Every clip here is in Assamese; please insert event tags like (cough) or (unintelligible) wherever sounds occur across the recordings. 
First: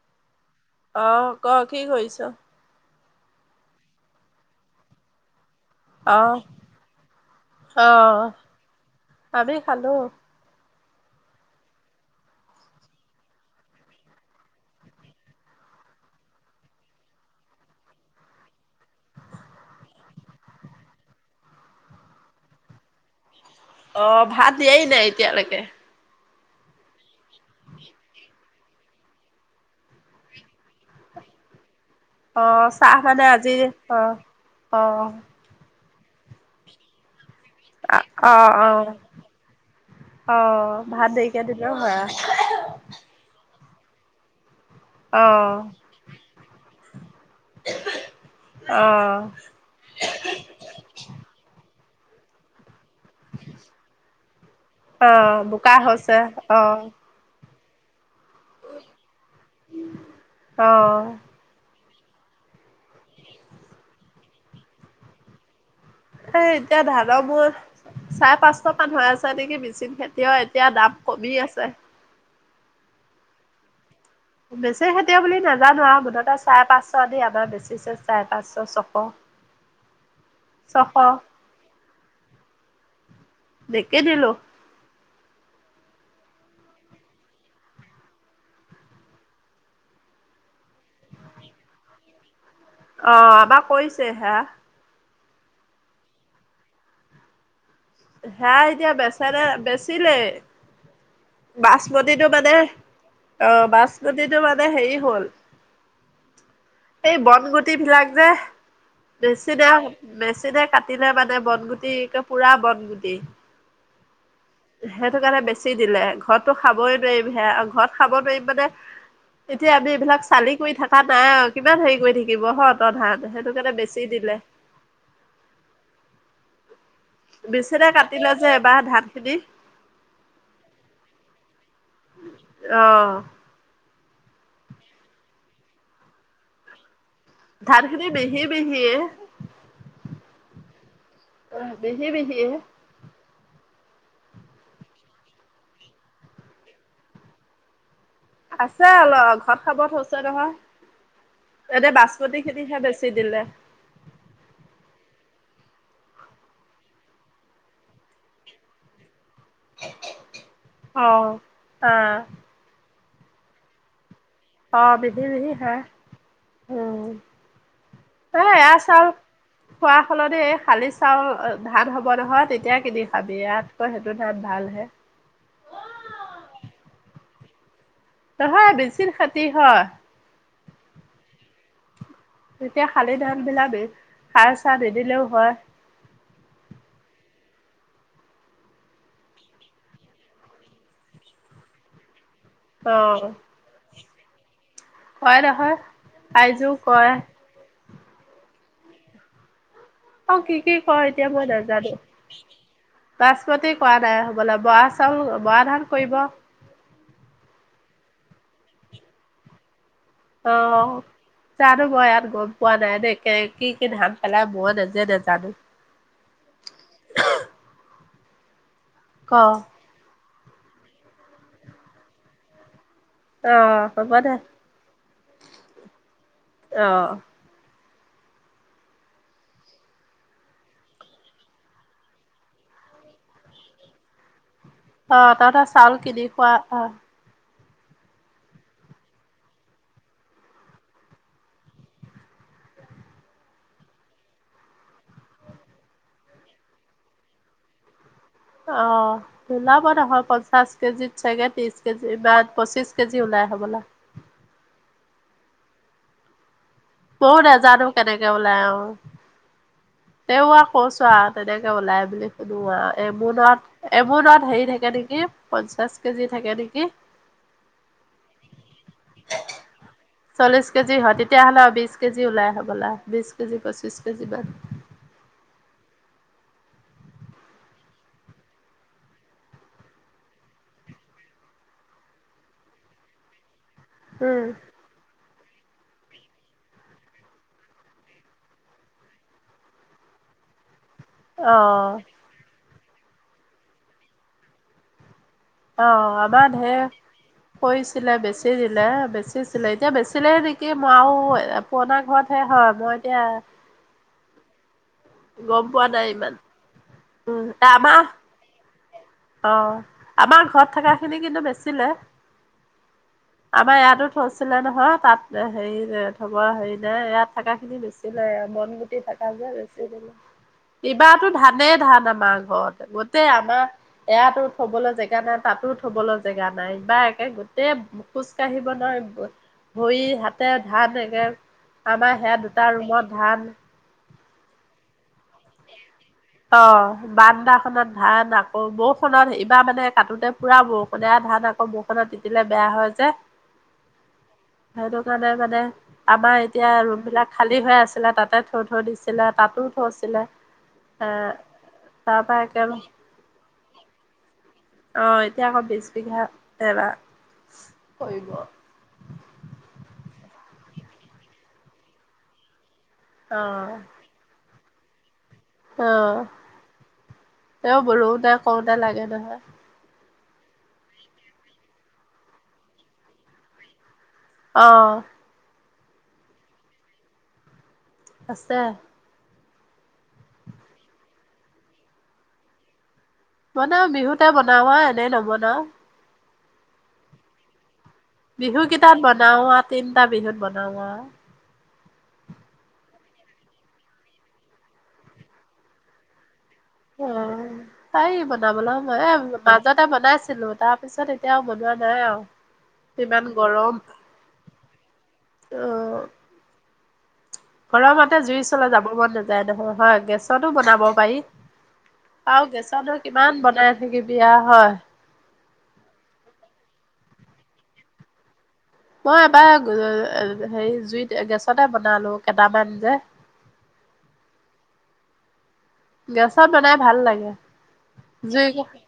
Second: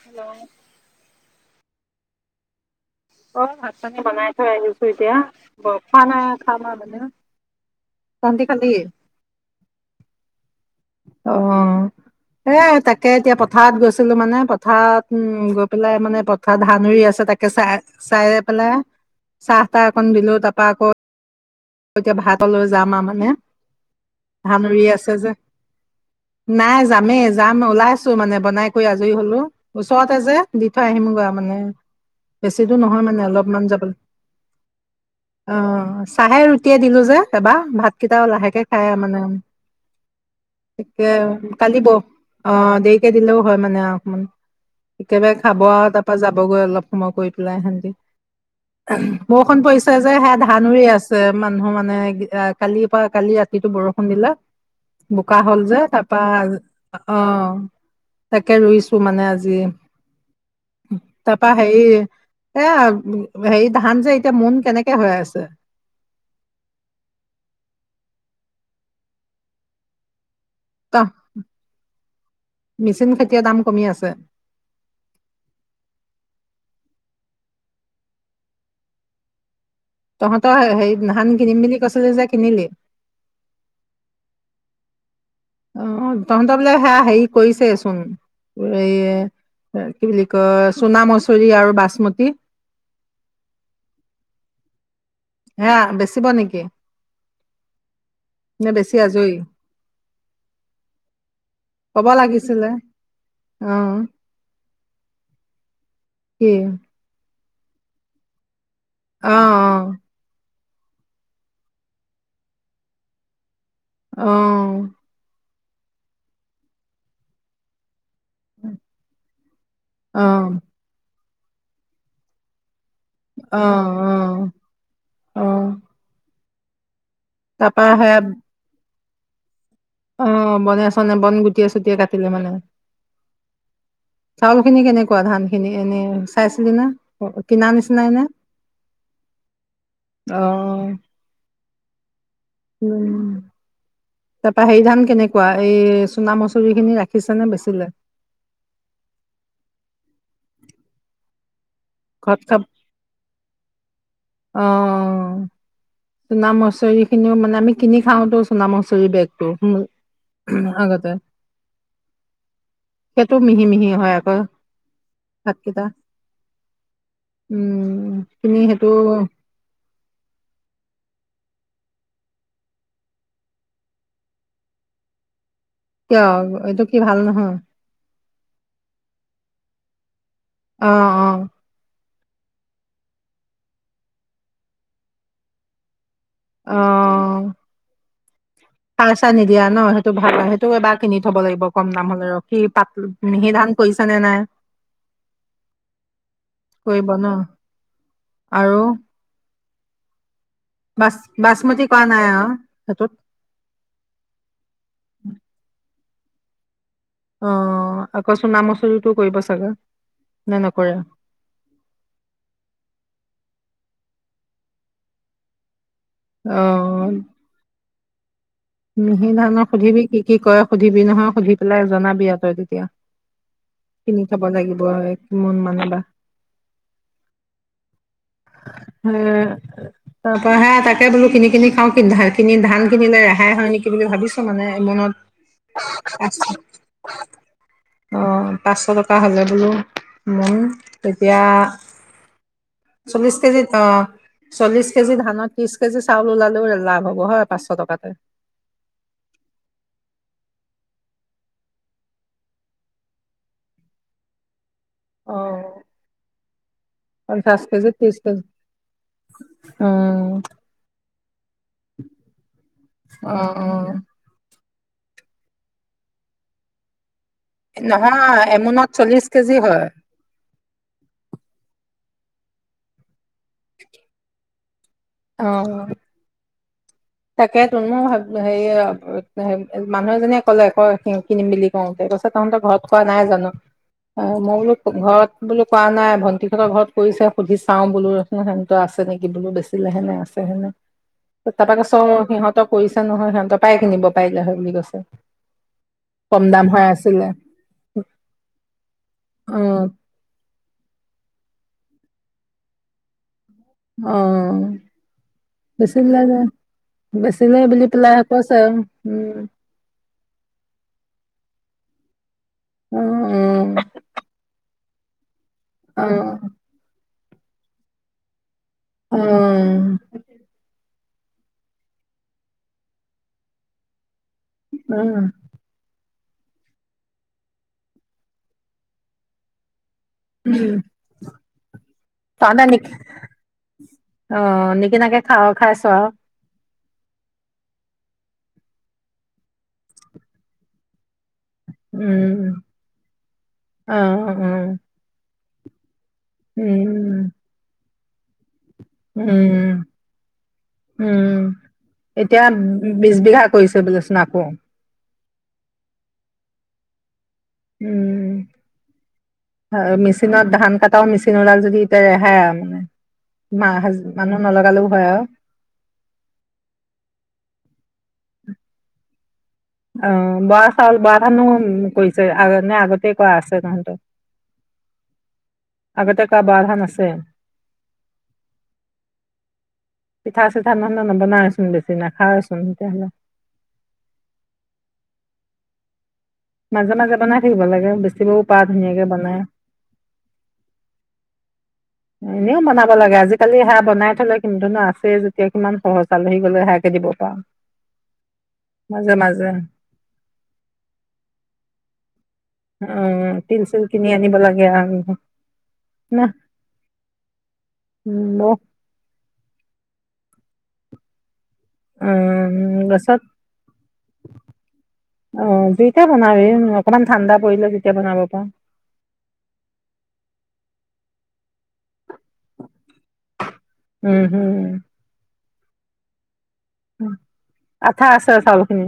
হেল্ল' আহ ক কি কৰিছ অ ভাত পানী বনাই থ ই আহছো এতিয়া খোৱা নাই এতিয়া খাম আহ তহতি খালি আমি খালো অ এ তাকে এতিয়া পথাৰত গৈছিলো মানে পথাৰত উ গৈ পেলাই মানে পথাৰত ধান ৰুই আছে তাকে চাই চাই পেলাই চাহ তাহকণ দিলো তাৰপা আকৌ এতিয়া ভাতলৈ যাম আৰু মানে অ ভাত ধান দিয়াই ৰুই নাই আছে যে এতিয়ালৈকে নাই যামেই যাম ওলাইছো মানে বনাই আজৰি হলো ওচৰৰততে যে দি থৈ আহিমগৈ মানে অ বেছি দূৰ চাহ নহয় মানে আজি অলপমান যাবলৈ অ অ আহ চাহে ৰুটিয়ে দিলো যে এবা ভাতকেইটা অ লাহেকে অ খাই মানে অ তে ভাত দেৰিকে দিলেও কালিব হয় আৰু অ দেৰিকে দিলেও হয় মানে অকমান অ একেবাৰে খাব আৰু তাৰ পৰাা যাবগৈ অলপ সময় কৰি পলাই হে অ বৰষুন পৰিছে যে সেয়া ধান ৰুই আছে মানুহ মানে কালি তপা কালি ৰাতিটো বৰষুণ দিলে অ বোকা হল যে হৈছে তাৰপা অ অ তাকে ৰুইছো মানে আজি অ তাৰপা হেৰি এ হেৰি ধান যে এতিয়া মোন কেনেকে হৈ আছে এ এতিয়া ধানৰ মোৰ চাৰে পাঁচশ মান হৈ আছে নেকি মেচিন খেতি এতিয়া দাম তহ কমি আছে মেচিন খেতিয়ৰ দাম কমি আছে বেছি খেতিও বুলি নাজানো আৰু মুঠতে চাৰে পাঁচশ দ আমাৰ বেচিছে চাৰে পাঁচশ ছশ তহঁতৰ হে ছশ ধান কিনিম পিনি কৈছিলি যে কিনিলি নিকিনিলো অ তহঁত বোলে সেয়া হেৰি কৰিছে চোন এই কি বুলি কয় চোনা মছৰি আৰু বাচম তি অ আমা কৰিছে হেয়া হে বেচিব নেকি হে নে এতিয়া বেছি বেচ আজৰি নে বেচিলে কব বাচমতিটো মানে লাগিছিলে অ বাচমতিটো মানে হেৰি হ'ল কি এই বনগুটি বিলাক যে অ বেছি দে বেছি দে কাটিিলে মানে বন গুটি পুৰা বন গুটি অ সেইটো কাৰণে বেছি দিলে ঘৰতো খাবই নোৱাৰিবি হে আৰু ঘৰত খাব পাৰিম মানে এতিয়া আমি অ এইবিলাক চালি কৰি থাককা নাই আৰু কিমান হেৰি কৰি থাকিব হ প্ৰধান অ সেইটোকে বেছি অ দিলে অ তাৰপা মেচিনে সেয়া কাটিলে যে এবাৰ ধান খিনি অ বনে চনে বন গুটিয় চুটিয় কাটিলে মানে অ' চাউল খিনি কেনেকুৱা ধান খিনি এনে চাইছিলি না কিনা ধান খিনি নিচিনাাইনে মিহি মিহিয়ে আহ অ বিহি বিহি তাৰ পৰাা হেৰি ধান কেনেকুৱা এই চুনা মচৰি খিনি ৰাখিছে নে বেচিলে আছে অলপ ঘৰত খাব থৈছে নহয় এতে ঘৰত বাচমতি খাব খিনিহে বেছি দিলে। অ চুণা মছৰি খিনিও মানে আমি কিনি খাওঁটো চুণা মছৰি বেগ আগতে অ', অ', সেইটো মিহি মিহি হয় আকৌ অ মিহি মিহি হয়। ভাতকেইটা উম উম এ তুমি এয়া সেইটো চাউল খোৱা হলতে এই খালি চাউল ধান হ'ব নহয় তেতিয়া কিনি খাবি ইয়াতকৈ সেইটো ধান ভাল হে কিয় এইটো কি ভাল নহয় নহয় মেচিখেতি হয়। অ অ এতিয়া শালি ধান বিলাক সাৰ চাৰ নিদিলেও হয় অ সাৰ চা নিদিয়া ন সেইটো ভাল হয়। সেইটো এবাৰ কিনি থব লাগিব কম দাম হ'লে ৰহ কি পাতল মিহি ধান কৰিছা নে নাই। কয় নহয় আইজো কৰিব কয় ন আৰু অ কি কি কয় বাচ এতিয়া মই বাচমতি নাজানো। কৰা নাই আৰু সেইটোত বাচমতি কৰা নাই হ'বলা বৰা চাউল বৰা ধান কৰিব। অ আকৌচোন নাম আচৰিটো কৰিব চাগে অ নে নকৰে জানো মই ইয়াত গম পোৱা নাই এনে কি ধান পালে মই নিজে নাজানো অ মিহি ক ধানক সুধিবি কি কি কয় সুধিবি নহয় সুধি পেলাই জনাবিয়া তই তেতিয়া। অ' হ'ব কিনি দে থব লাগিব কিন মানে বা আহ হ তাৰ পৰাহে তাকে বোলো কিনি কিনি খাও কিনি ধান কিনিলে ৰেহাই। হেই হয় নেকি বুলি ভাবিছ মানে মনত। অ' তহঁতৰ চাউল কিনি খোৱা অ' অ পাঁচশ টকা হ'লে বোলো মন তেতিয়া চল্লিশ কেজিৰ আ চল্লিশ কেজি ধানত ত্ৰিশ কেজি চাউল ওলালেও লাভ হব হয় পাঁচশ টকাতে অ লাভ হয় পঞ্চাশ কেজিত চাগে ত্ৰিশ কেজি বা পঁচিশ কেজি ওলাই হ'বলা আহ ময়ো পঞ্চাচ নাজানো কেজি ত্ৰিছ কেজি। অ তেওঁ আৰু কৈছো আৰু তেনেকে ওলাই বুলি শুনো আৰু অ এমোনাত অ নত এমোনাত হেৰি থাকে থাকে নেকি পঞ্চাশ কেজি থাকে নেকি নহয় এমোনত চল্লিশ কেজি হয় চল্লিশ কেজি হয় তেতিয়া হ'লে আৰু বিচ্ছ কেজি ওলাই হ'বলা বিশ কেজি পঁচিশ কেজি মান অ‌ তাকে ত মই ভাব হেৰি মানুহ এজনীয়ে কলে আ কিনিম বুলি কওঁতে। কৈছে তহঁতৰ ঘৰত খোৱা নাই জানো আহ উম। মই বলো ঘৰত বোলো কোৱা নাই ভণ্টিহঁতৰ ঘৰত কৰিছে সুধি চাও বো সেহতোৰ আছে নেকি বোলো বেচিলে হেনে আছে হেনো অ চ সিহঁতক কৰিছে নহয় সিহঁতৰ পায় কিনিব পাৰিলে হয় বুলি কৈছে অ কম দাম (unintelligible) হৈ আছিলে কৈছিলে বেচি দিলে অ বেচিছিলে এতিয়া বেচিলে নেকি মই আৰু পুৰণা ঘৰতহে হয় মই এতিয়া অ গম পোৱা নাই বেচিলে ইমান। যে উম, বেচিলে এ বুলি আমাৰ পেলাই কৈছে উম অ' আমাৰ ঘৰত থকা খিনিক কিন্তু বেচে অ অ আমাৰ ইয়াতো থৈছিলে নহয় তাত হেৰি অ থবৰ হেৰি ন ইয়াত থকা খিনি বেছি লে বন গুটি অ থাক যে কিবাতো ধানেই ধান আমাৰ ঘৰত গোটেই আমাৰ এয়াতো থ'বলৈ অ, জেগা নাই তাতো থ'বলৈ। জেগা নাই বা একে গোটেই খোজ কাঢ়িব নোৱাৰ। ভৰি হাতে উম, ধান একে আমাৰ সেয়া তহঁতে দুটা নি ৰুমত ধান। অ নিকিনাকে খাওঁ খাইছো আ। অ বান্দা খনত ধান আকৌ বৰষুনত এইবাৰ মানে কাটোতে পুৰা বৰষুণে ধান আকৌ। বৰষুণত তিতিলে উম, বেয়া হয় যে অ', উম, সেইটো কাৰণে। মানে আমাৰ এতিয়া ৰুম উম, বিলাক খালী হৈ আছিলে তাতে। থৈ-থৈ দিছিলে তাতো উম, থৈছিলে। এ উম তাৰ পৰা এতিয়া একে বিচ্ছ বিঘা কৰিছে বোলেচোন আকৌ। অ এতিয়া আকৌ বিছ বিঘা এবাৰ কৰিব উম, মেচিনত ধান কটাও মেচিন ওলাল যদি এতিয়া ৰেহাই আৰু মানে মা অ', হাজ মানুহ নলগালেও হয় আৰু। অ এ বলোতোই কওঁতে লাগে নহয় অ বৰা চাউল বৰা ধানো কৰিছে আ নে। আগতে কৰা আছে তহঁতৰ। আহ। আগতে ক আ বাৰহা নছেে আছে। পিঠা চিঠা নন নবনাইচোন বেছি নাখাওচোন তেতিয়াহ'লে। বনাও বিহুতে বনাও এনেই নবনাও। মাজে মাজে বনাই থাকিব লাগে। বেচিবও বিহু পাৰা কেইটাত ধুনীয়াকে বনাই বনাও তিনটা বিহুত বনাও এনেও বনাব লাগে আজিকালি হাহ বনাই থলে কিন্তুনো আছে যেতিয়া কিমান সহজ আলহী হেয়াকে দিব পাৰ। অ', পাৰি বনাবলৈ সময় এ মাজতে বনাইছিলো। তাৰ পিছত এতিয়াও বনোৱা নাই আৰু। ইমান আমজ গৰম তিলচিল কিনি আনিব লাগে আৰু অ', না গৰমতে জুই চলে যাব মন নাযায় নহয় হয় গেছতো বনাব পাৰি। আৰুও উম গেছা নৰ গছত কিমান বনাই থাকি বিয়া হয় অ যেইতিয়া বনাবি অকমান ঠাণ্ডা পৰিলে যেতিয়া বনাব পাৰওঁ মই এবাৰ হেৰি জুইত গেছ। পাছতে বনালো কেইটামান যে উম হম গেছত বনাই ভাল লাগে আঠা আছে জুই চাউল খিনি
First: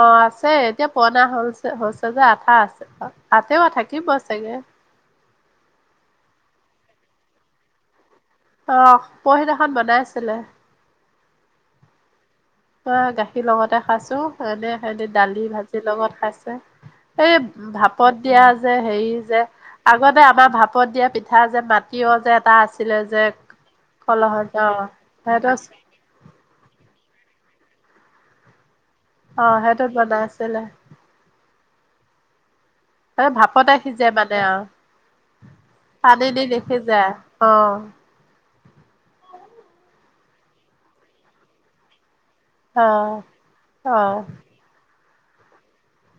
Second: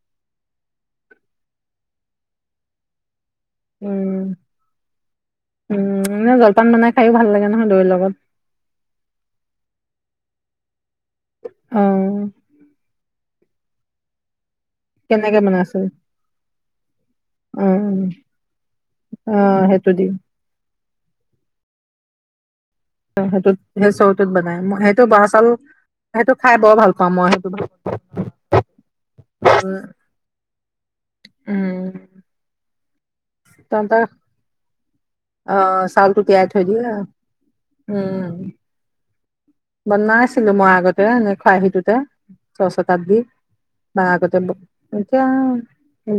অ আছে। ছে এতিয়া পুৰনা হৈছে হৈছে যে আঠা আছে আতেও থাকিব উম চাগে। উম এ জলপান বনাই খাইো ভাল লাগে নহয় দৈৰ লগত আহ পৰহিদিনাখন বনাই আছিলে অ অ গাখীৰ লগতে খাইছো এনে সনে কেনেকে দালি বনাইছো ভাজিৰ লগত খাইছে। এই অ ভাপত দিয়া যে হেৰি অ যে সেইটো দি আগতে আমাৰ ভাপত দিয়া। পিঠা যে বাটিও যে এটা আছে। সেইটোত সেই চৰুটোত বনাই সেইটো বৰা চাউল সেইটো খাই বৰ ভাল কামই সেইটো। অ সেইটোত বনাই আছিলে উম এ ভাপত আহ তহঁতৰ সিজে মানে আৰু অ' চাউলটো পানী দি তিয়াই থৈ দেখি দিয়ে। যা আহ উম, বনাইছিলো মই আগতে এনে খৰাহিটোতে ছ অ শতাব্দী ন অ। আগতে এতিয়া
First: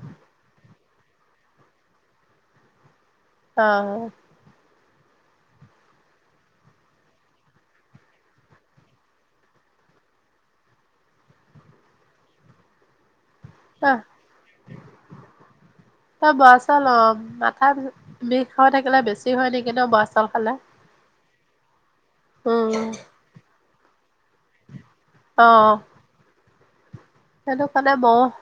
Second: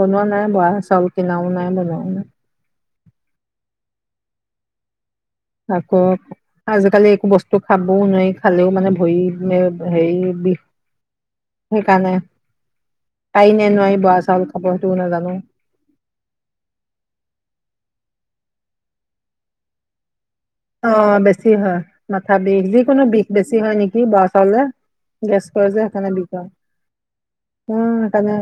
বনোৱা নাই বোৱা চাউল কিনাও নাই বনাও নাই আহ আকৌ, আজিকালি একো বস্তু খাবও নোৱাৰি খালেও মানে ভৰি মানে হেৰি সেইকাৰণে তাই নে নোৱাৰি বোৱা চাউল খাপ সেইটোও নাজানো অ', বৰা চাউল অ', মাথা বিষ হৈ থাকিলে বেছি হয় নেকি ন বোৱা চাউল খালে অ' বেছি হয় মাথা বিষ উম, যিকোনো বিষ বেছি হয় নেকি বোৱা হলে গেছ কৰা যায় সেইকাৰণে বিষ হয় সটো কালে উম ব সেইকাৰণে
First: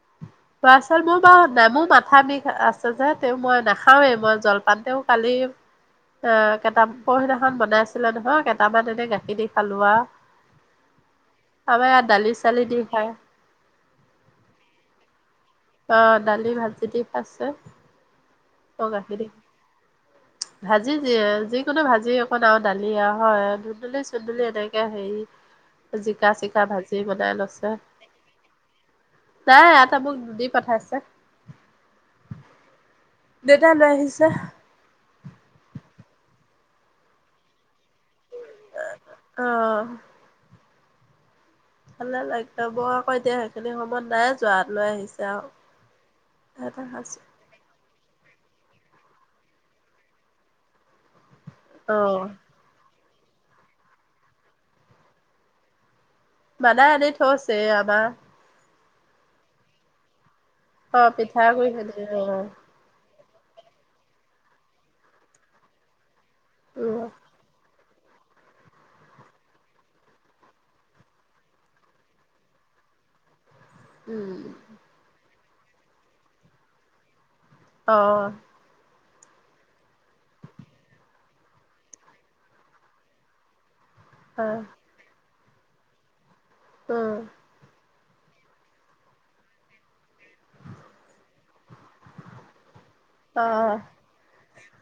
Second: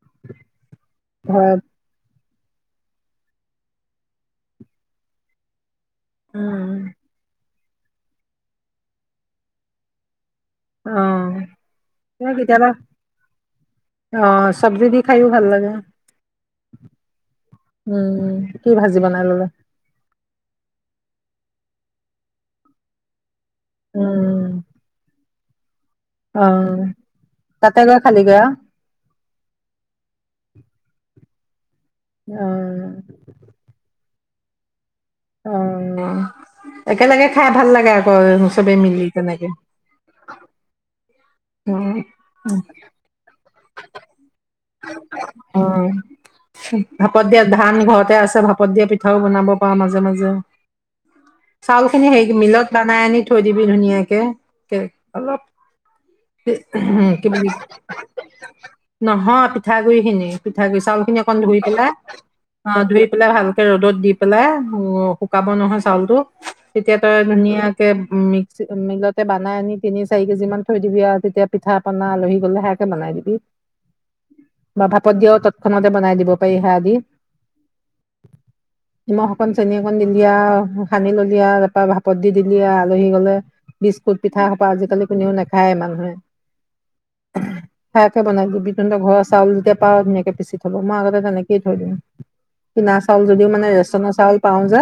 (unintelligible) তছল মোৰ বা হয় নেমু মাথা আম আছে যে (unintelligible) তে মই নাখাওৱে। মই জলপান তেও কালি অ উম কেইটা পহি না খন বনাইছিলে নহয়। কেইটামান এনে গাখীৰ দি খালো আ। অ' তাৰপৰা ইয়াত মই দালি-চালি কেতিয়াবা দি খায়। অ চব্জি দি খাই ভাল লাগে অ', দালি ভাজি দি খাইছে উম উম কি অ', ভাজি গাখীৰ বনাই দি ললে ভাজি যিয় যিকোনো ভাজি অকণ আৰু দালি হয় ধুন্দুলি চুন্দুলি এনেকে হেৰি জিকা অ চিকা ভাজি বনাই লৈছে তাতে গৈ খালিগৈ আও তাই এটা মোক দি পঠাইছে উম দেউতা (unintelligible) অ একেলগে খাই ভাল লাগে আৰু হয়, চবেই মিলি অ তেনেকে। অ ভালে লাগদ বৌ আকৌ এতিয়া সেইখিনি সময়ত নাই যোৱহাট লৈ আহিছে আৰু অ এটা খাইছো ভাপত দিয়া ধান ঘৰতে আছে ভাপ ত দিয়া পিঠাও বনাব পাৰ মাজে মাজে চাউল অ খিনি মিলত আনি থৈ দিবি ধুনীয়াকে কেক অলপ মাদাই আনি থৈছে আমাৰ নহয় পিঠাগুৰি খিনি পিঠা গু়ৰি অ চাউল খিনি অকণ ধুই পিঠাগুৰি পেলাই খিনি অ ধুই পেলাই ভালকে ৰ'দত দি পেলাই শুকাব নহয় চাউলটো তেতিয়া উম তই ধুনীয়া মিক্স মিলতে বনাই আনি তিনি চাৰি কেজি মান থৈ দিবি আৰু তেতিয়া পিঠা পনা আলহী গলে সেয়াকে বনাই দিবি উম বা ভাপত দিয়াও খনতে বনাই দিব পাৰিহা আদি অ নিমখ অকণ চেনি অকণ দিলিয়া সানি ললিয়া তাৰপা ভাপত দি দিলিয় আলহী গলে বিস্কুট অ পিঠাসোপা আজিকালিও নাখায় মানুহে উম খাকে বনাই দিবি। তেন্ত ঘৰৰ চাউল যেতিয়া পাও ধুনীয়াকে পিচি থ'ব। মই আগতে তেনেকেইে থৈ দিও। কিনা চাউল অ অ যদিও মানে ৰেচনৰ চাউল পাওঁ যে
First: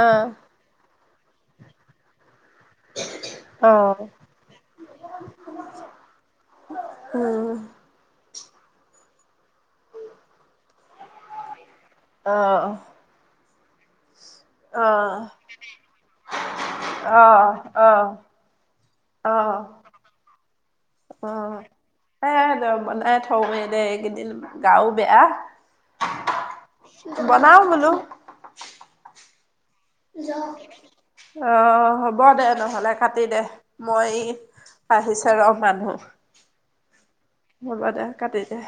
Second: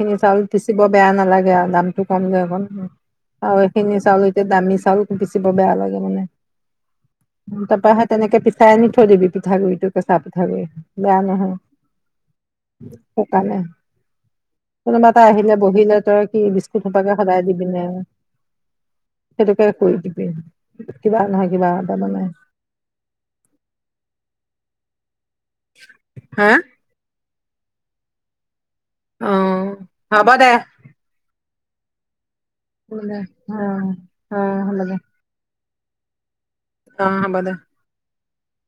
অ উম চাউল পিচিব বেয়া নালাগে আৰু দামতটো কম যে অকণ আৰু অ অ এইখিনি চাউল এতিয়া দামী চাউল পিচিব বেয়া লাগে মানে তাৰপৰা সে তেনেকে পিচি চাই আনি থৈ দিবি পিঠাগুৰি টো কচাপিঠাৱি বয়া নহয় শুকালে অঁহ বহিলে তই কি বিস্কুট সোপাকে অঁহ সদায় দিবি নে অহ অ কৈ দিবি কিবা নহয় কিবা এটা বনাই অ' এ তে বনাই থওঁ দে এইকেইদিন গাও বেয়া। হা বনাও বোলো অ জ। হ'ব দে অ হব হ'ব দে নহ'লে অ কাটি দে, মই অ হ'ব দে আহিছে ৰহ মানুহ। অ' হ'ব দে। কাটিদে।